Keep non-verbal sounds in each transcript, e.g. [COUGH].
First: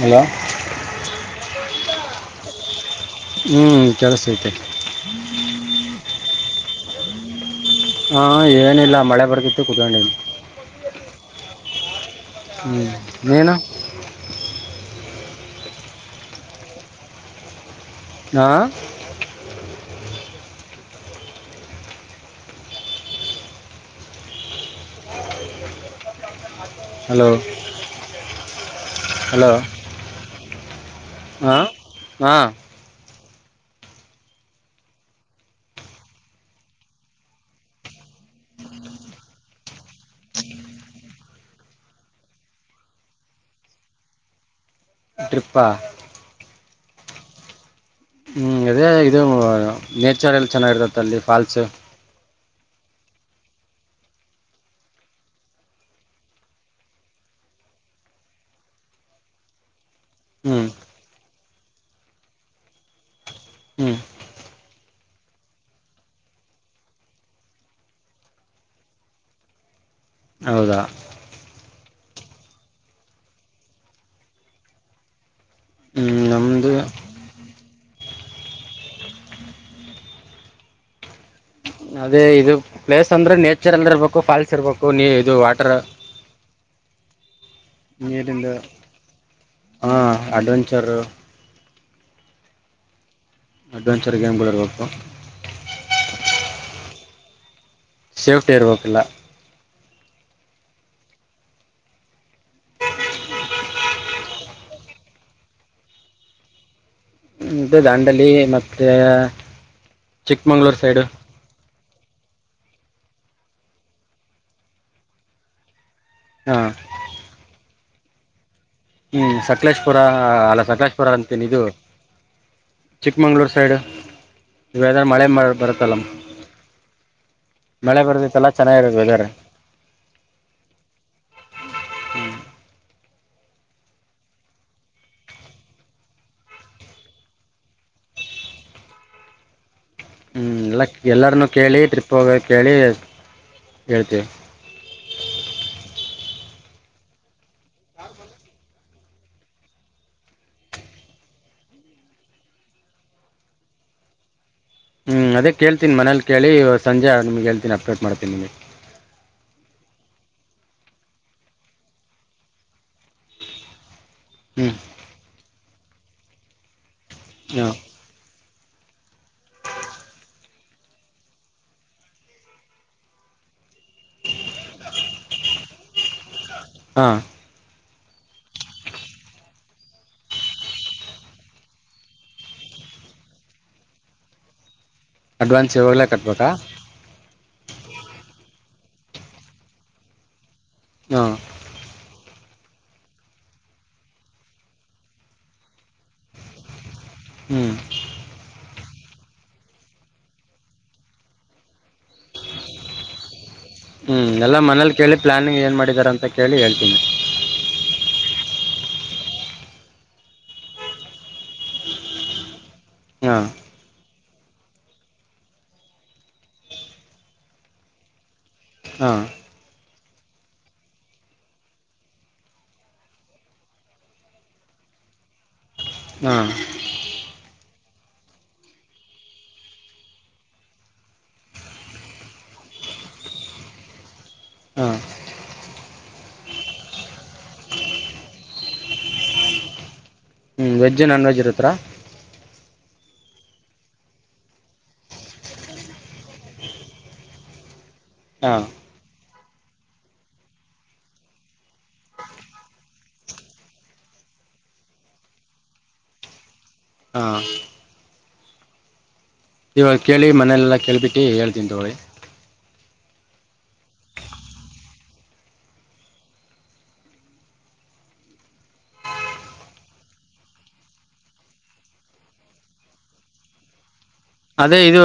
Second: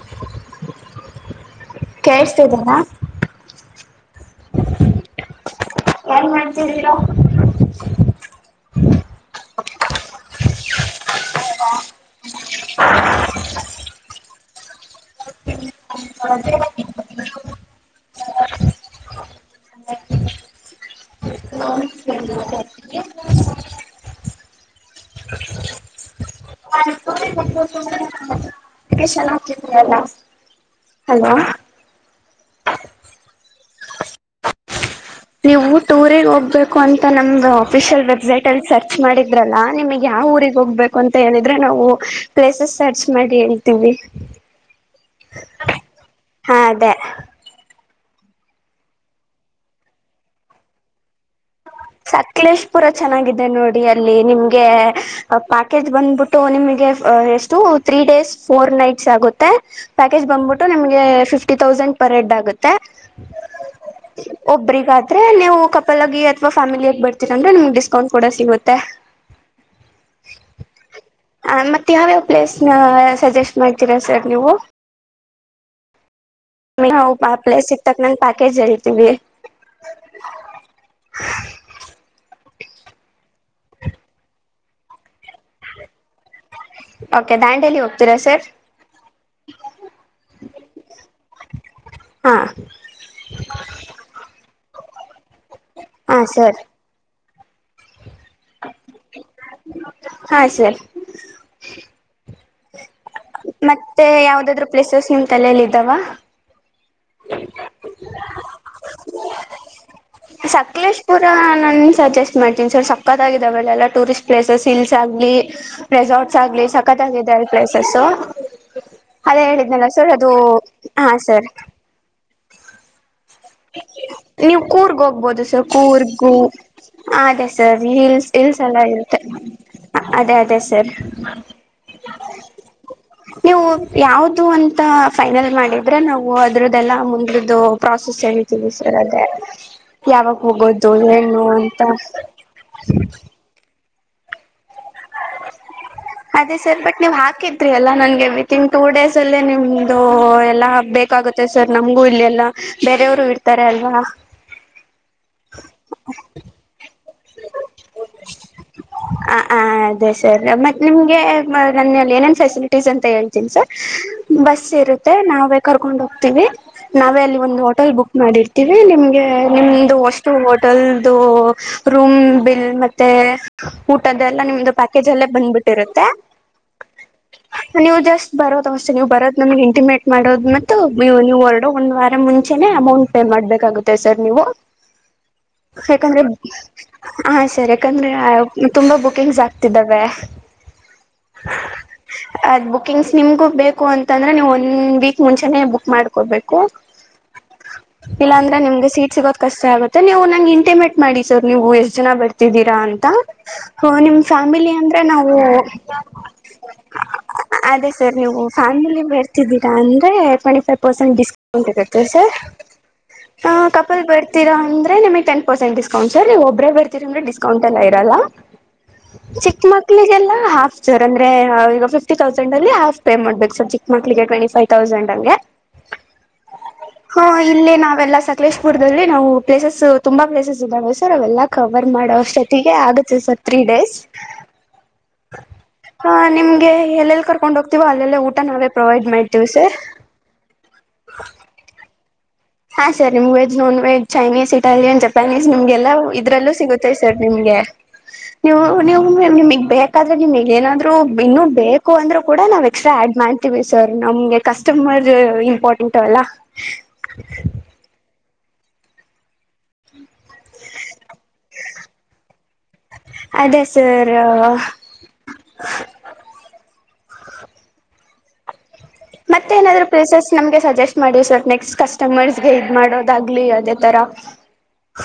Hello...... ಹ್ಞೂ ಕೆಲಸತೆ. ಎನ್ ಮಾಡ್ತಿದ್ದರೋ. ಹಾ ಏನಿಲ್ಲ ಮಳೆ ಬರ್ತಿತ್ತು ಕೂತುಗುಂಡಿದೀವಿ. ಹ ಹ್ಮ್ ನೀನು. ಅದೇ [UNINTELLIGIBLE] ಹಾ ಹಲೋ ಷನ್ ಹಾಕಿದಲ್ಲ [UNINTELLIGIBLE] ಹಾ ಹಾ ನೀವು ಟೂರಿಗೆ ಹೋಗ್ಬೇಕು ಅಂತ ನಮ್ದ ಆಫಿಷಲ್ ವೆಬ್ಸೈಟ್ ಅಲ್ಲಿ ಸರ್ಚ್ ಮಾಡಿದ್ರಲ್ಲಾ ನಿಮಗ್ ಯಾವ ಊರಿಗೆ ಹೋಗ್ಬೇಕು ಅಂತ ಹೇಳಿದ್ರೆ ನಾವು ಪ್ಲೇಸಸ್ ಸರ್ಚ್ ಮಾಡಿ ಹೇಳ್ತೀವಿ ಟ್ರಿಪ್ಪಾ ಹಾ ಅದೇ ಹ್ಮ್ ಅದೇ ಇದು ನೇಚರ್ ಎಲ್ ಚೆನ್ನಾಗಿರ್ತತ್ ಅಲ್ಲಿ ಫಾಲ್ಸ್. ಸಕ್ಲೇಶ್ಪುರ ಚೆನ್ನಾಗಾಗಿದೆ ನೋಡಿ ಅಲ್ಲಿ ನಿಮ್ಗೆ ಪ್ಯಾಕೇಜ್ ಬಂದ್ಬಿಟ್ಟು ನಿಮಗೆ ಎಷ್ಟು ತ್ರೀ ಡೇಸ್ ಫೋರ್ ನೈಟ್ಸ್ ಆಗುತ್ತೆ ಪ್ಯಾಕೇಜ್ ಹ್ಞೂ ಬಂದ್ಬಿಟ್ಟು ನಿಮ್ಗೆ ಫಿಫ್ಟಿ ತೌಸಂಡ್ ಪರ್ ಹೆಡ್ ಆಗುತ್ತೆ. ಹ್ಞೂ ಒಬ್ರಿಗಾದ್ರೆ ನೀವು ಕಪಲಗಿ ಫ್ಯಾಮಿ ಆಗಿ ಬರ್ತೀರಂದ್ರೆ ನಿಮ್ ಡಿಸ್ಕೌಂಟ್ ಟ ಕೂಡ ಸಿಗುತ್ತೆ. ಹೌದಾ. ಹ ಮತ್ತ ಯಾವ್ಯಾವ್ ಪ್ಲೇಸ್ ನ ಸಜೆಸ್ಟ್ ಮಾಡ್ತೀರಾ ಸರ್ ನೀವು. ಹ್ಞೂ ನಮ್ಮದು [UNINTELLIGIBLE] ಪ್ಲೇಸ್ಗ ತಕ್ನಗ್ ಪ್ಯಾಕೇಜ್ ಹೇಳ್ತೀವಿ. ಅದೇ ಇದು ಪ್ಲೇಸ್ ಅಂದ್ರೆ ನೇಚರ್ ಎಲ್ಲ ಇರ್ಬೇಕು ಫಾಲ್ಸ್ ಇರ್ಬೇಕು ನೀ ಇದು ವಾಟರ್. ಓಕೆ ದಾಂಡೇಲಿ ಹೊ ನೀರಿಂದ ಹ ಅಡ್ವೆಂಚರು [INAUDIBLE] ಹಾ ಅಡ್ವೆಂಚರ್ ಗೇಮ್ಗಳು ಇರ್ಬೇಕು ಹಾ ಸರ್ ಸೇಫ್ಟಿ ಇರ್ಬೇಕ ಎಲ್ಲಾ ಹಾ ಸರ್ ಮತ್ತೆ ಯಾವ್ದಾಧ್ರು ಪ್ಲೇಸಸ್ ನಿಮ್ ತಲೆಲ್ಲಿ ಇದಾವ ಇದುದಾಂಡೇಲಿ ಮತ್ತೆ ಸಕ್ಲೇಶಪುರ ನಾನ್ ಸಜೆಸ್ಟ್ ಮಾಡ್ತೀನಿ ಸರ್ ಸಕ್ಕತ್ಗಿದಾವಲ್ಲೆಲ್ಲ ಟೂರಿಸ್ಟ್ ಪ್ಲೇಸಸ್ ಹಿಲ್ಸ್ ಆಗ್ಲಿ ರೆಸಾರ್ಟ್ಸ್ ಹಾ ಆಗ್ಲಿ ಸಕತ್ಗಾಗಿದೆ ಪ್ಲೇಸಸ್ಸು ಹ್ಮ್ ಅದೇ ಹೇಳಿದ್ನಲ್ಲ ಸಕಲೇಶ್ಪುರ ಸರ್ ಅದು ಅಲ್ಲ ಸಕಲೇಶ್ಪುರ ಹಾ ಸರ್. ಚಿಕ್ಕಮಂಗಳೂರ ಸೈಡ್ ನೀವು ಕೂರ್ಗ್ ವೆದರ್ ಮಳೆ ಹೋಗ್ಬೋದು ಸರ್ ಬರುತ್ತಲ್ಲ ಕೂರ್ಗೂ ಹ ಅದೇ ಸರ್ ಮಳೆ ಹಿಲ್ಸ್ ಬರುತ್ತಲ್ಲ ಹಿಲ್ಸ್ ಎಲ್ಲ ಚೆನ್ನಾಗಿರುತ್ತೆ ಇರುತ್ತೆ. ವೆದರ್ ಅದೇ ಅದೇ ಸರ್. [INAUDIBLE] [INAUDIBLE] ನೀವು ಯಾವ್ದ ಅಂತ ಫೈನಲ್ ಮಾಡಿದ್ರೆ ನಾವು ಅದ್ರದ್ದೆಲ್ಲಾ ಮುಂದ್ರದ್ದು ಪ್ರಸ ಸ್ ಹೇಳಿತಿವಿ ಸರ್ ಅದೇ ಯಾವಾಗ ಹ್ಮ್ ಎಲ್ಲ ಹೋಗೋದು ಏನು ಎಲ್ಲರನು ಅಂತ. ಕೇಳಿ ಹೇಳ್ತೇವ್ [INAUDIBLE] ಅದೇ ಸರ್ ಬಟ್ ನೀವ್ ಹಾಕಿದ್ರಿ ಅಲ್ಲಾ ನನ್ಗೆ ವಿತ್ ಇನ್ ಟೂ ಡೇಸ್ ಅಲ್ಲೇ ನಿಮ್ದ ಎಲ್ಲಾ ಹಾಕ್ ಬೇಕಾಗುತ್ತ ಮತ್ತ ಸರ್ ನಮ್ಗೂ ಇಲ್ಲೆಲ್ಲಾ ಬೇರೆಯವ್ರು ಇರ್ತಾರೆ ಅಲ್ವಾ. ಹ್ಮ್ ಅದೇ ಕೇಳ್ತಿನೀ ಮನೇಲಿ ಕೇಳಿ ಇವತ್ತ್ ಸಂಜೆ ನಿಮಗೆೇಳ್ತೀನಿ ಅಪ್ಡೇಟ್ ಮಾಡ್ತೀನಿ ನಿಮಗೆ. ಹ ಆ ಅದೇ ಸರ್ ಮತ್ತೆ ನಿಮ್ಗೆ ನನ್ನಲ್ಲಿ ಏನೇನ್ ಫೆಸಿಲಿಟಿ [UNINTELLIGIBLE] ಅಂತ ಹೇಳ್ತನಿ ಸರ್ ಬಸ್ ಹ್ಮ್ ಇರುತ್ತೆ ನಾವೇ ಕರ್ಕೊಂಡ್ ಹೋಗ್ತೀವಿ ನಾವೇ ಅಲ್ಲಿ ಒಂದ ಹಾ ಹೋಟೆಲ್ ಬುಕ್ ಮಾಡಿರ್ತೀವಿ ನಿಮ್ಗೆ ನಿಮ್ದು ಅಷ್ಟು ಹೋಟೆಲ್ದು ರೂಮ್ ಬಿಲ್ ಮ ತ್ತೆ ಊಟದ್ದ ಎಲ್ಲ ನಿಮ್ದು ಪ್ಯಾಕೇಜ್ ಅಲ್ಲೇ ಬಂದ್ಬಿಟ್ಟಿರುತ್ತೆ. ಹಾ ನೀವು ಜಸ್ಟ್ ಬರೋದ ಅಷ್ಟೇ ನೀವು ಬರೋದ್ ನಮ್ಗೆ ಇಂಟಿಮೇಟ್ ಮಾಡೋದು ಮವು ನೀವು ಹೊರಡ ಒಂದ್ ವಾರ ಮುಂಚೆ ಚೆನನೆ ಅಮೌಂಟ್ ಪೇ ಮಾಡ್ಬೇಕಾಗುತ್ತೆ ಸರ್ ನೀವು. [INAUDIBLE] ಇವಾಗಲೇ ಯಾಕಂದ್ರೆ ಕಟ್ಬೇಕಾ ಹ ಸರಿ. ಯಾಕಂದ್ರೆ ತುಂಬಾ ಬುಕಿಂಗ್ಸ್ ಆಗ್ತಿದ್ದಾವೆ. ಹಾ ಅದ್ ಬುಕಿಂಗ್ಸ್ ನಿಮ್ಗು ಬೇಕು ಅಂತಂದ್ರೆ ನೀವು್ ಒಂದ್ ವೀಕ್ ಮುಂಚೆನೆೇ ಬುಕ್ ಮಾಡ್ಕೊಬೇಕು. ಹ್ಮ್ ಇಲ್ಲಾಂದ್ರೆ ನಿಮ್ಗೆ ಸೀಟ್ ಸಿಗೋ್ ಕಷ್ಟ ಆಗುತ್ತೆ ನೀವು ನಂಗೆ ಇಂಟಿಮೇಟ್ ಮಾಡಿ ಸರ್ ನೀವು ಎಷ್ಟ್ ಜನ ಬರ್ತೀರಿ. ರಾ ಅಂತ ಹ್ಞೂ ನಿಮ್ ಎಲ್ಲ ಫ್ಯಾಮಿಲಿ ಮನೇಲಿ ಅಂದ್ರೆ ಕೇಳಿ ನಾವು ಪ್ಲ್ಯಾನಿಂಗ್ ಏನು ಮಾಡಿದ್ದಾರೆ ಅಂತ ಕೇಳಿ ಹೇಳ್ತೀನಿ ಅದೇ ಸರ್ ನೀವು ಫ್ಯಾಮಿಲಿ ಬರ್ತಿದ್ದೀರ ಅಂದ್ರೆ ಟ್ವೆಂಟಿ ಫೈವ್ ಪರ್ಸೆಂಟ್. ಉಂಟದತ್ತ ಸ [UNINTELLIGIBLE] ಹಾಂ ಹ್ ಕಪಲ್ ಬರ್ತಿರ ಅಂದ್ರೆ ನಿಮಗ್ ಟೆನ್ ಪರ್ಸೆಂಟ್ ಡಿಸ್ಕೌಂಟ್ ಸರ್ ನೀವು ಒಬ್ಬ್ರೇ ಬರ್ತೀರ ಡಿಸ್ಕೌಂಟ್ ಎಲ್ಲ ಇರಲ್ಲ ಹಾಂ ಚ ಮಕ್ಳಿಗೆಲ್ಲ ಹಾಫ್ ಸರ್ ಅಂದ್ರೆ ಈಗ ಫಿಫ್ಟಿ ತೌಸಂಡ್ ಅಲ್ಲಿ ಹಾಫ್ ಪೇ ಮಾಡ್ಬೇಕು ಸರ್ ಚಿ ಮಕ್ಳಿಗೆ ಟ್ವೆಂಟಿ ಫೈವ್ ತೌಸಂಡ್ ಅಂಗೆ ಹಾ ಹಾ ಇಲ್ಲಿ ನಾವೆಲ್ಲಾ ಸಕಲೇಶ್ಪುರದಲ್ಲಿ ನಾವು ಪ್ಲೇಸಸ್ ತುಂಬಾ ಪ್ಲೇಸಸ್ ಇದ್ದವೆ ಸರ್ ಅವೆಲ್ಲ ಕವರ್ ಮಾಡೋಷ್ಟೊತ್ತಗೆ ಆಗುತ್ತೆ ಸರ್ ತ್ರೀ ಡೇಸ್. [INAUDIBLE] ಹಾ ನಿಮ್ಗೆ ಎಲ್ಲೆಲ್ಲಿ ಕರ್ಕೊಂಡ್ ಹೋಗ್ತೀವ ಅಲ್ಲೆಲ್ಲ ಊಟ ನಾವೇ ಪ್ರೊವೈಡ್ ಮಾಡ್ತೀವಿ ಸರ್. ಹ್ಮ ವಜ್ಜಾನ್ಜ್ ನಾನ್ವೆಜ್ ಇರುತ್ರ. ಹಾ ಸರ್ ನಿಮ್ veg non veg Chinese Italian Japanese ನಿಮ್ಗೆಲ್ಲ ಇದ್ರಲ್ಲೂ ಸಿಗುತ್ತೆ ಸರ್ ನಿಮ್ಗೆ. ನೀವು ಹಾಂ ನೀವು ನಿಮಗ್ ಬೇಕಾದ್ರೆ ನಿಮಗ್ ಏನಾದ್ರು ಇನ್ನುೂ ಬೇಕು ಅಂದ್ರೂ ಕೂಡ ನಾವ್ ಎಕ್ಸ್ಟ್ರಾ ಆಡ್ ಮಾಡ್ ಸರ್ ನಮ್ಗೆ ಕಸ್ಟಮರ್ ಇಂಪಾರ್ಟೆಂಟ್ ಅಲ್ಲ. ಹಾಂ [INAUDIBLE] ಇವಾಗ ಕೇಳಿ ಮನೆಲೆಲ್ಲ ಕೇಳ್ಬಿಟ್ಟಿ ಹೇಳ್ತೀನಿ ತೋಳಿ. ಅದೇ ಸರ್ ಮತ್ತ ಏನಾದ್ರು ಪ್ಲೇಸಸ್ ನಮ್ಗೆ ಸಜೆಸ್ಟ್ ಮಾಡಿ ಸರ್ ನೆಕ್ಸ್ಟ್ ಕಸ್ಟಮರ್ಸ್ಗೆ ಇದ್ ಮಾಡೋದಾಗ್ಲಿ ಅದೇ ತರ. ಅದೇ ಇದು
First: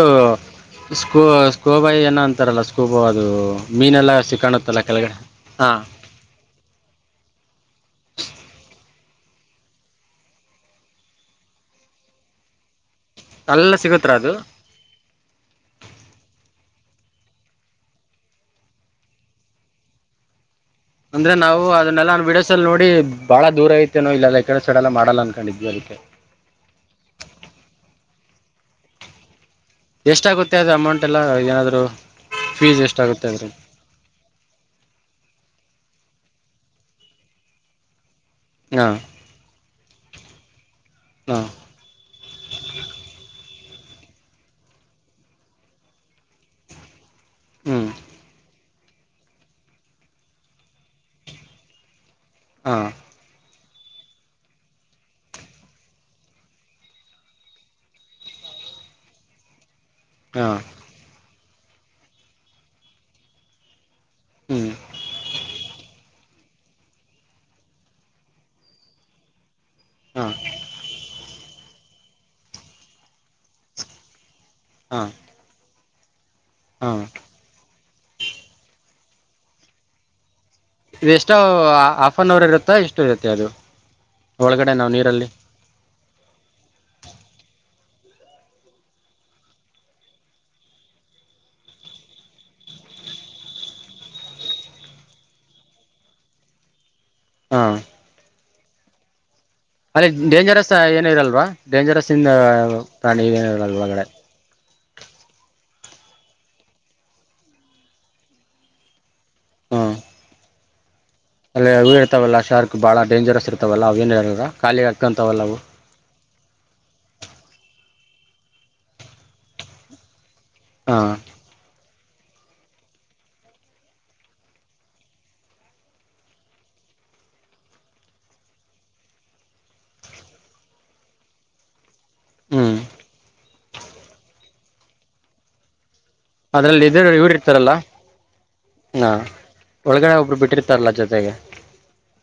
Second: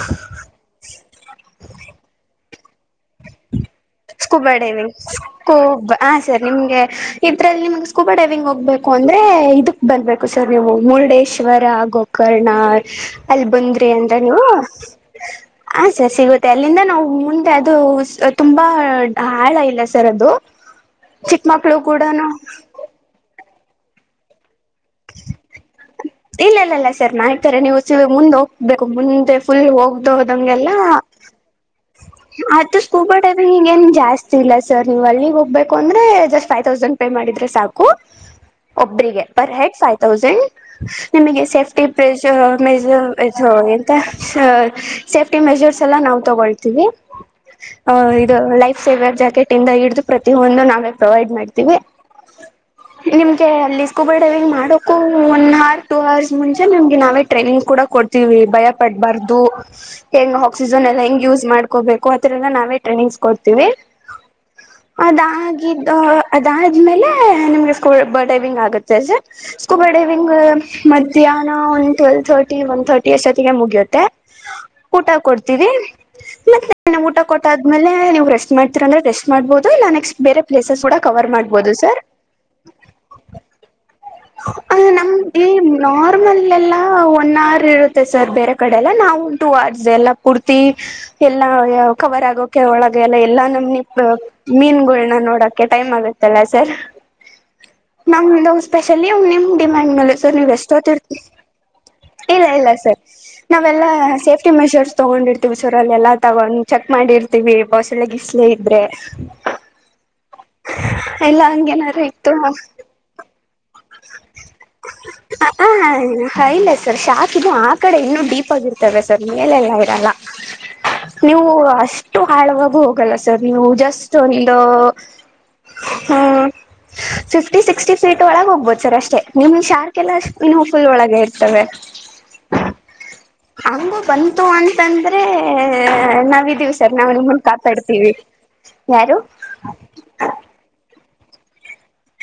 ಸ್ಕೋ ಸ್ಕೋಬಾಯಿ ಏನ ಅಂತಾರಲ್ಲ. ಸೊಬ್ ಅದು ಮೀನೆಲ್ಲ ಸ್ಕೂಬಾ ಸಿಕ್ಕಾಣುತ್ತಲ್ಲ ಡೈವಿಂಗ್ ಕೆಳಗಡೆ ಹಾ ಸ್ಕೂಬ್ ಹಾ ಸರ್ ನಿಮ್ಗೆ ಇದರಲ್ಲಿ ನಿಮ್ಗೆ ಸ್ಕೂಬಾ ಡ್ರವಿಂಗ್ ಹೋಗ್ಬೇಕು ಅಂದ್ರೆ ಇದಕ್ ಬಂದಬೇಕು. ಸರ್ ನೀವು ಮುರುಡೇಶ್ವರ ಗೋಕರ್ಣ ಅಲ್ಲಿ ಅಲ್ಲ ಬಂದ್ರಿ ಸಿಗುತ್ತಾ ಅಂದ್ರ ಅದು ನೀವು ಆ ಸೆ ಸಿಗುತ್ತೆ ಅಲ್ಲಿಂದ ನಾವು ಮುಂದೆ ಅದು ತುಂಬಾ ಹಾಳ ಇಲ್ಲ ಸರ್ ಅದು. ಅಂದ್ರೆ ಚಿಕ್ಕ ನಾವು ಮಕ್ಳು ಅದನ್ನೆಲ್ಲಾ ನಾ ಕೂಡನು ವಿಡಿಯೋಸ್ಲ್ಲಿ ನೋಡಿ ಭಾಳ ದೂರ ಐತೇನ ಇಲ್ಲ ಕಡೆ ಸಡೆ ಎಲ್ಲ ಮಾಡಲ್ಲ ಅನ್ಕೊಂಡಿದ್ವಿ ಅದಕ್ಕೆ. ಇಲ್ಲ ಇ ಇಲ್ಲ ಸರ್ ನತಾರೆ ನೀವು ಮುಂದೆ ಹೋಗ್ಬೇಕು ಮುಂದೆ ಫುಲ್ ಹೋಗ ಹ ಎಷ್ಟಾಗುತ್ತೆ ಹೋದಂಗೆಲ್ಲ ಅದು ಅಮೌಂಟ್ ಎಲ್ಲ ಏನಾದ್ರು ಆ ಫೀಸ್ ಸ್ಕೂಬಾ ಎಷ್ಟಾಗುತ್ತೆ ಅದ್ರ ಡ್ರೈವಿಂಗ್ ಹಗ ಎನ್ ಜಾಸ್ತಿ ಇಲ್ಲ ಸರ್ ನೀವ್ ಅಲ್ಲಿಗ್ ಹೋಗ್ಬೇಕು ಅಂದ್ರೆ ಜಸ್ಟ್ ಫೈವ್ ತೌಸಂಡ್ ಪೇ ಮಾಡಿದ್ರೆ ಸಾಕು. ಹಾಂ ಒಬರಿಗೆ ಪರ್ ಹೆಡ್ ಫೈವ್ ತೌಸಂಡ್ ನಿಮಗೆ. ಹಾಂ ಸೇಫ್ಟಿ ಮೆಜ್ ಮೆಜ್ ಎ ತೂ ಎಂತ ಸೇಫ್ಟಿ ಮೆಜರ್ಸ್ ಎಲ್ಲಾ ನಾವವು ತಗೊಳ್ತೀವಿ. ಹ್ಞೂ ಆ ಇದು ಲ ಸೇವೆರ್ ಜಾಕೆಟ್ ಇಂದ ಹಿಡಿದು ಪ್ರತಿ ಒಂದು ನಾವೇ ಪ್ರೊವೈಡ್ ಮಾಡ್ತೀವಿ ಹಾ. ನಿಮ್ಗೆ ಅಲ್ಲಿ ಸ್ಕೂಬರ್ ಡ್ರೈವಿಂಗ್ ಮಾಡೋಕು ಒನ್ಆರ್ ಟೂ ಆರ್ಸ್ ಮುಂಚೆ ನಿಮ್ಗೆ ನಾವೇ ಟ್ರೈನಿಂಗ್ ಕೂಡ ಕೊಡ್ತೀವಿ ಭಯ ಪಡ್ಬಾರ್ದೂ ಹೆಂಗ್ ಹಾಂ ಆಕ್ಸಿಜನ್ ಎಲ್ಲ ಹೆಂಗ್ ಯೂಸ್ ಮಾಡ್ಕೋಬೇಕು ಆತರ ಎಲ್ಲ ನಾವೆ ಟ್ರೈನಿಂಗ್ಸ್ ಕೊಡ್ತೀವಿ ಹ್ಞೂ ಅದಾಗಿದ್ದೊ ಅದಾದ್ಮೇಲೆ ನಿಮ್ಗೆ ಸ್ಕೋಬರ್ ಡ್ರೈವಿಂಗ್ ಆಗುತ್ತೆ [UNINTELLIGIBLE] ಸ್ಕೂಬಾ ಡ್ರೈವಿಂಗ್ ಹಾಂ ಮಧ್ಯಾಹ್ನಾ ಒಂದ್ ಟ್ವೆಲ್ವ್ ಥರ್ಟಿ ಒನ್ ಥರ್ಟಿ ಅಷ್ಟೊತ್ತಿಗೆ ಮುಗಿಯುತ್ತೆ ಹಾಂ ಊಟ ಕೊಡ್ತೀವಿ ಮಧ್ಯಾಹ್ನ ಹಾಂ ಊಟ ಕೊಟ್ಟ್ ಆದ್ಮೇಲೆ ನೀವು ರೆಸ್ಟ್ ಮಾಡ್ತಿರಂದ್ರೆ ರೆಸ್ಟ್ ಮಾಡ್ಬಹುದು ಇಲ್ಲ ನೆಕ್ಸ್ಟ್ ಬೇರೆ ಪ್ಲೇಸಸ್ ಕೂಡಾ ಕವರ್ ಮಾಡ್ಬೊದು ಸರ್ ಆಫ್ಒನ್ ಅವರ್ ಇರುತ್ತಾ ಎಷ್ಟು ಇರುತ್ತೆ ಅದು ಒಳಗಡೆ ನಾವು ನೀರಲ್ಲಿ ನಮ್ಗೆ ನಾರ್ಮಲ್ ಎಲ್ಲ ಒನ್ಆರ್ ಇರುತ್ತೆ ಸರ್ ಬೇರೆ ಕಡೆ ಎಲ್ಲ ನಾವು ಟೂ ಆರ್ಸ್ ಎಲ್ಲ ಪೂರ್ತಿ ಎಲ್ಲಾ ಕವರ್ ಆಗೋಕೆ ಒಳಗೆ ಎಲ್ಲ ಎಲ್ಲಾ ನಮನಿ ಮೀನ್ಗುಳನ ನೋಡಕ್ಕೆ ಟೈಮ್ ಆಗತ್ತಲ್ಲ ಸರ್. ಹಾಂ [UNINTELLIGIBLE] ನಮ್ದು ಸ್ಪೆಷಲಿ ನಿಮ್ದು ಡಿಮ್ಯಾಂಡ್ ಅಲ್ಲಿ ಮೇಲೆ ಸರ್ ನೀವು ಡೇಂಜರಸ್ ಎಷ್ಟೊತ್ತ ಏನ ಇರ್ತಿರ ಇರಲ್ವಾ ಡೇಂಜರಸ್ ಇಂದ [INAUDIBLE] ಇಲ್ಲ ಇಲ್ಲ ಸರ್ ಪ್ರಾಣಿ ಏನಿರಲ್ಲ ನಾವೆಲ್ಲ ಒಳಗಡೆ ಸೇಫ್ಟಿ ಮೆಜರ್ಸ್ ತಗೊಂಡಿರ್ತೀವಿ ಸರ್ ಅಲ್ಲಿ ಎಲ್ಲಾ ತಗೊಂಡ್ ಚೆಕ್ ಮಾಡಿರ್ತಿವಿ ಮೊಸಳೆಗಿಸಲೇ ಇದ್ರೆ ಹಾ. ಇಲ್ಲ ಅಲ್ಲಿ ಇವು ಹಂಗೇನಾರ ಇತ್ತು ಇರ್ತಾವಲ್ಲ ಶಾರ್ಕ್ ಬಾಳ ಡೇಂಜರಸ್ ಇರ್ತಾವಲ್ಲ ಅವ ಏನ್ ಇರದ ಕಾಲಿಗೆ ಹತ್ಕೊಂತಾವಲ್ಲ ಅವು [UNINTELLIGIBLE] ಹ ಹಾಯಿಲ್ಲ ಸರ್ ಸರ್ ಶಾಕಿದೆ ಆ ಕಡೆ ಇನ್ನೂ ಡೀಪ್ ಆಗಿರ್ತವೆ ಸರ್ ಮೇಲೆಲ್ಲ ಇರಲ್ಲ [UNINTELLIGIBLE] ಹಾ. ನೀವು ಅಷ್ಟು ಆಳವಾಗೂ ಹೋಗಲ್ಲ ಸರ್ ನೀವು ಜಸ್ಟ್ ಒಂದೂ [UNINTELLIGIBLE] ಹ್ಮ ಫಿಫ್ಟಿ ಸಿಕ್ಸ್ಟಿ ಫೀಟ್ ಒಳಗ ಹೋಗ್ [UNINTELLIGIBLE] ಸರ್ ಅಷ್ಟೇ ನಿಮ್ ಶಾರ್ಕ್ ಎಲ್ಲ ಇನ್ನು ಫುಲ್ ಒಳಗೆ ಇರ್ತವೆ ಹ್ಮ್. ಹಂಗು ಬಂತು ಅಂತಂದ್ರೇ ನಾವ್ದಿವ್ ಅದ್ರಲ್ಲಿ ಸರ್ ಇದ ನಾವು ಇವ್ರು ನಿಮ್ಮನ್ನು ಇರ್ತಾರಲ್ಲ ಕಾಪಾಡ್ತೀವಿ ಹಾ ಯಾರು ಒಳಗಡೆ ಒಬ್ರು ಬಿಟ್ಟಿರ್ತಾರಲ್ಲ ಜೊತೆಗೆ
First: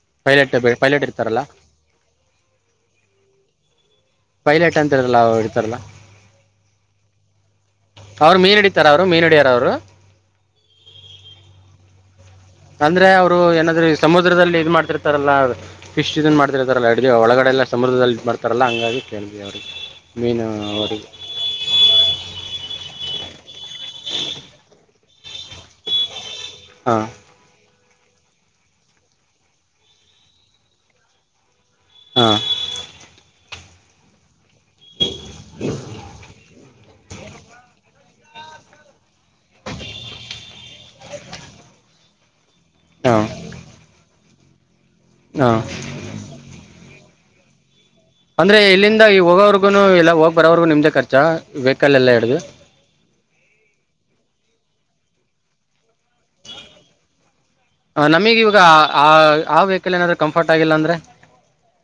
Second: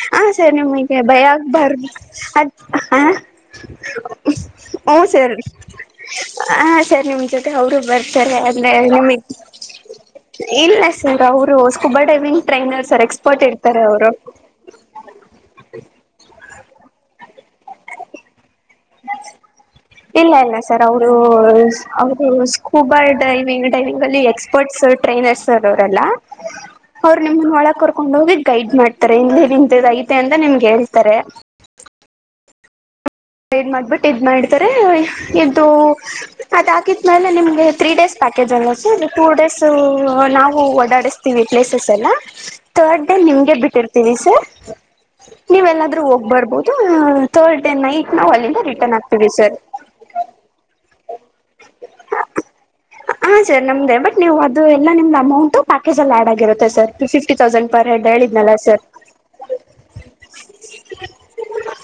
ಹಾ ಸರ್ ಪೈಲಟ್ ನಿಮಗೆ ಪೈಲಟ್ ಭಯ ಇರ್ತಾರಲ್ಲ ಆಗ್ಬಾರ್ದು ಅದ [UNINTELLIGIBLE] ಪೈಲೆಟ್ ಅಂತಿರಲ್ಲ ಅವು ಇಡ್ತಾರಲ್ಲಾ ಹಾ ಸರ್ ನಿಮ್ ಜೊತೆ ಅವರು ಬರ್ತಾರೆ ಅವ್ರು ಮೀನ್ ಅಂದ್ರೆ ಹಿಡಿತಾರ ಅವರು ಮೀನ್ ನಿಮಿಗೆ ಹಿಡಿಯಾರ ಅವರು ಇಲ್ಲ ಸರ್ ಅವರು ಸ್ಕೂಬರ್ ಡ್ರೈವಿಂಗ್ ಅಂದ್ರೆ ಅವ್ರು ಏನಾದ್ರು ಈ ಸಮುದ್ರದಲ್ಲಿ ಇದ ಮಾಡ್ತಿರ್ತಾರಲ್ಲ ಫಿಶ್ ಇದನ್ ಮಾಡ್ತಿರ್ತಾರಲ್ಲ ಅಡಗೆ ಒಳಗಡೆ ಎಲ್ಲ ಸಮುದ್ರದಲ್ಲಿ ಮಾಡ್ತಾರೆ ಈ ಥರಲ್ಲ ಹಂಗಾಗಿ ಕೇಳಿದ್ವಿ ಅವ್ರಿಗೆ ಇಲ್ಲ ಮೀನು ಇಲ್ಲ ಸರ್ ಅವ್ರಿಗೆ ಅವರು ಅವರು ಸ್ಕೂಬಾ ಡ್ರೈವಿಂಗ್ ಡೈವಿಂಗ್ ಅಲ್ಲಿ ಎಕ್ಸ್ಪರ್ಟ್ಸ್ ಟ್ರೈನರ್ಸ್ರ್ ಸರ್ ಅವರೆಲ್ಲ [INAUDIBLE] ಹಾ. ನಿಮ್ಮನ್ನ ಒಳಗ್ ಕರ್ಕೊಂಡ್ ಹೋಗಿ ಗೈಡ್ ಮಾಡ್ತಾರೆ ಇಲ್ಲ ಇಂತದ ಐತೆ ಅಂತ ನಿಮ್ಗೆ ಹೇಳ್ತಾರೆ. ಹಾ. ಟ ಮಾಡ್ಬಿಟ್ಟು ಇದ ಮಾಡತಾರೆ ಇ ಅದ ಹಾಕಿದ್ಮೇಲೆ ನಿಮ್ಗೆ ತ್ರೀ ಡೇಸ್ ಪ್ಯಾಕೇಜ್ ಅಲ್ಲಾ ಸರ್ ಟೂ ಡೇಸ್ ನಾವು ಓಡಾಡಸ್ತೀವಿ ಪ್ಲೇಸಸ್ನ್ನಾ ಥರ್ಡ್ ಹಾ ಡೇ ನಿಮ್ಗೆ ಬಿಟ್ಟಿರ್ತೀನಿ ಸರ್ ಹಾ ನೀವು ಎಲ್ಲಾದ್ರೂ ಹೋಗ್ಬರ್ಬೊದು ಹು ಥರ್ಡೆ ನೈಟ್ ನಾವು ಅಂದ್ರೆ ಅಲ್ಲಿಂದ ರಿಟರ್ನ್ ಇಲ್ಲಿಂದ ಈ ಆಗ್ತೀವಿ ಸರ್ ಹೋಗೋವ್ರಗುನೂ ಇಲ್ಲ ಹೋಗ್ ಬರೋವರ್ಗು ನಿಮ್ದೇ ಖರ್ಚ ವೆಹಕಲ್ ಎಲ್ಲಾ ಹಿಡ್ದು. ಹಾ ಸರ್ ನಮ್ದೇ ಬಟ್ ನೀವು ಅದುದೆಲ್ಲ ನಿಮ್ದ್ ಅಮೌಂಟ್ ಪ್ಯಾಕೇಜ ಅಲ್ಲಿ ಆಡ್ ಆಗೀರುತ್ತೆ ಸರ್ ಟ ಫ್ಟಿ ತೌಸಂಡ್. ಪರ್ ಹೆಡ್ ನಮಗ ಹೇಳಿದ್ನಲ್ಲ ಈವಗ ಸರ್ ಆ ಆ ವೆಹಕಲ್ ಏನಾದ್ರ್ೂ ಕಂಫರ್ಟ್ ಆಗಿಲ್ಲ ಅಂದ್ರೆ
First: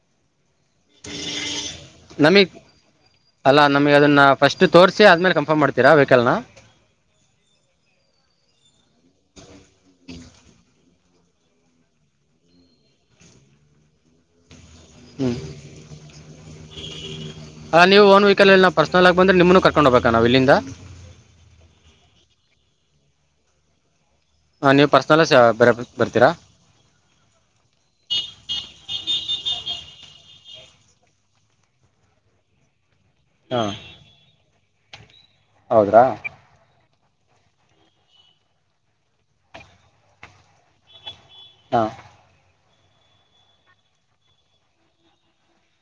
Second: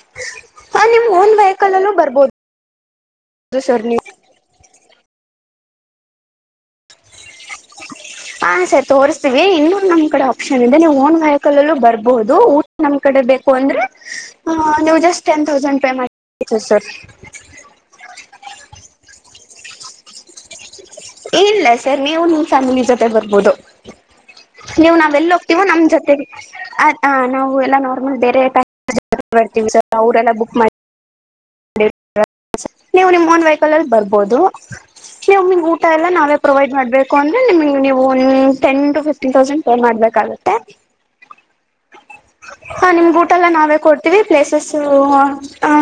[UNINTELLIGIBLE] ಹ ನಿಮ್ ಓಂನ್ ವೆಹಿಕಲ್ ಅಲು ಬರ್ಬೋದು ಅಲ್ಲ ಸರ್ ನೀವು ನಮ್ಗೆ ಅದನ್ನ ಫಸ್ಟ್ ತೋರ್ಸಿ ಆದ್ಮೇಲೆ ಕನ್ಫರ್ಮ್ತೀರಾ ವೆಹಿಕಲ್ನನಾ. ಹಾ ಸರಿ ತೋರ್ಸ್ತೀವಿ ಇನ್ನೊಂದು ನಮ್ ಕಡೆ ಆಪ್ಷನ್ ಇದೆ ನೀವು್ ಓನ್ ವಯಕಲ್ಲಲ್ಲೂ ಬರ್ಬಹುದು ಊ ನಮ್ಮ ಕಡೆ ಬೇಕು ಅಂದ್ರೆ ನೀವು just hmm ten thousand pay ಮಾಡತವಿ ಸರ್ ಹ ನೀವು ಒನ್ ವಹಿಕಲ್ ನ ಪರ್ಸನಲ್ ಆಗ ಬಂದ್ರೆ ನಿಮೂನು ಕರ್ಕೊಂಡ ಹೋಗಬೇಕಕ್ ನವು ಇಲ್ಲಿಂದ ಇಲ್ಲ ಸರ್ ನೀವು ನಿಮ್ ಫ್ಯಾಮಿಲಿ ಜೊತೆ ಬರ್ಬೋದು [UNINTELLIGIBLE] ನೀವು ನೀವು್ ಪರ್ಸನಲ್ ನಾವ್ೆಲ್ಲ ಹೋಗ್ತಿೀವೋ ಬರ ನಮ್ ಜೊತೆಗೆ ಬರ್ತೀರಾ ಅದ ನಾವು ಎಲ್ಲಾ ನಾರ್ಮಲ್ ಬೇರೆ ಬರ್ತವಿ ಸರ್ ಅವ್ರಲ್ಲಾ ಬುಕ್ ಮಾಡ [UNINTELLIGIBLE] ನೀವು ನಿಮಾ ಒನ್ ಹಾ ವೆಹಕಲ್ ಅಲ್ಲಿ ಬರ್ಬೋದು ನೀವು ನಿಮ್ ಊಟ ಹೌದ್ರಾ ಎಲ್ಲ ನಾವೇ ಪ್ರೊವೈಡ್ ಮಾಡ್ಬೇಕು ಅಂದ್ರೆ ನಿಮಗೆ ನೀವು ನಿಮ್ಫ್ರೆಂಡ್ ಒ ten to fifteen thousand pay ಮಾಡ್ಬೇಕಾಗುತ್ತೆ [UNINTELLIGIBLE] ಹಾ ಹ ನಿಮ್ ಊಟ ಎಲ್ಲ ನಾವೇ ಕೊಡ್ತೀವಿ ಪ್ಲೇಸಸ್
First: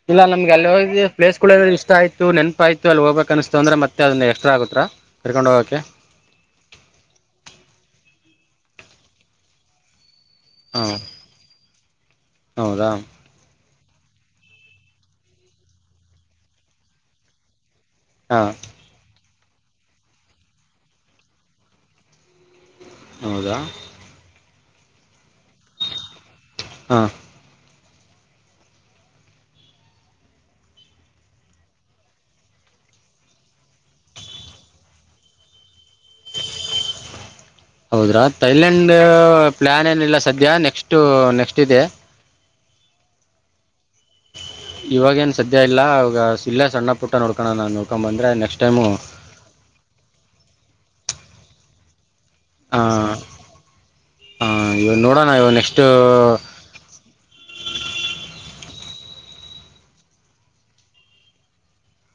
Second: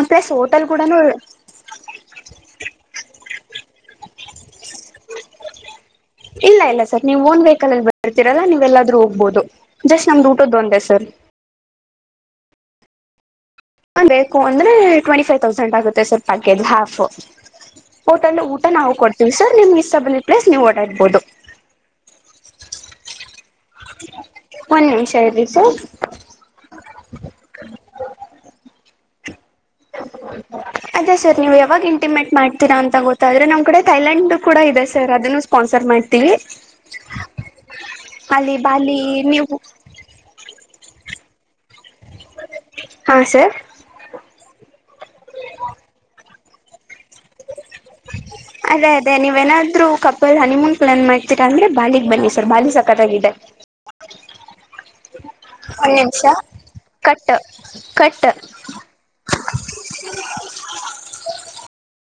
ಪ್ಲೇಸ್ ಓ ಎಲ್ಲಿ ಹೋದಿ ಪ್ಲೆಸಗಳು ಇಷ್ಟ ಆಯ್ತು ನೆನಪಾಯ್ತು ಅಲ್ಲಿ ಹೋಗಬೇಕ ಅನಿಸ್ತು ಅಂದ್ರೆ ಮತ್ತದನ್ನು ಎಕ್ಸ್ಟ್ರ ಆಗುತ್ತಾ. ಕರಕೊಂಡು ಹೋಗಕ್ಕೆ. ಇಲ್ಲ ಇಲ್ಲ ಸರ್ ನೀವು ಒನ್ ವೈಹಿಕಲ್ ಅಲ್ಲಿ ಬರ್ತೀರಲ್ಲ ನೀವು ಎಲ್ಲಾದ್ರೂ ಹೋಗ್ಬಹುದು ಜಸ್ಟ್ ನಮ್ದ ಊಟದ ಒಂದೇ ಹಾ ಸರ್. ಹೌದಾ. ಹಾ ಬೇಕು ಅಂದ್ರೆ ಟ್ವೆಂಟಿ ಫೈವ್ ತೌಸಂಡ್ ಆಗುತ್ತೆ ಸರ್ ಪ್ಯಾಕೇಜ್ ಹಾಫ್. ಹೋಟೆಲ್ ಹಾ ಊಟ ನಾವು ಕೊಡ್ತವಿ ಸರ್ ನಿಮಗೆ ಇಷ್ಟ ಬಂದಿದ ಪ್ಲೇಸ್ ನೀವು ಓಡಾಡ್ಬಹದು. ಹೌದಾ. [UNINTELLIGIBLE] ಒಂದ ನಿಮಿಷ ಇರಿ ಸರ್. ಹಾಂ [INAUDIBLE] ಅದೇ ಸರ್ ನೀವ್ ಯಾವಾಗ ಇಂಟಿಮೇಟ್ ಮಾಡ್ತೀರಾ ಅಂತ ಗೊತ್ತಾದ್ರೆ ನಮ್ ಕಡೆ ಥೈಲ್ಯಾಂಡ್ ಕೂಡ ಇದೆ ಸರ್ ಅದನ್ನು ಸ್ಪಾಸರ್ಮೈಟ್ ಹೌದ್ರಾ ಅಲ್ಲಿ ಥೈಲ್ಯಂಡ್ ಬಾಲಿ ನೀವು ಪ್ಲಾನ್ ಏನಿಲ್ಲ ಸದ್ಯ ನೆಕ್ಸ್ಟು ನೆಕ್ಸ್ಟ್ ಇದೆ. [UNINTELLIGIBLE] ಹಾ ಸರ್. ಇವಾಗ ಏನ ಸದ್ಯ ಇಲ್ಲ ಅವಾಗ ಇಲ್ಲೆ ಸಣ್ಣ ಪುಟ್ಟ ನೋಡ್ಕೋಣ ಅಂತ. ಅದೇ ಅದೇ ನೀವು ಏನಾದರೂ ಕಪಲ ಹನಿಮೂನ್ ಪ್ಲಾನ್ ಮಾಡ್ತೀರಾ ಅಂದ್ರೆ ಬಾಲಿಂಗ್ ಬನ್ನಿ. ಸರ್ ಬಾರಿ ಸಕತ್ತಾಗಿದೆ [UNINTELLIGIBLE] ಇವಾಗ ನೋಡೋಣ ಇವಾಗ ನೆಕ್ಸ್ಟ್ ಒಂದ ನಿಮಿಷ ಕಟ್ಟ ಕಟ್ಟ.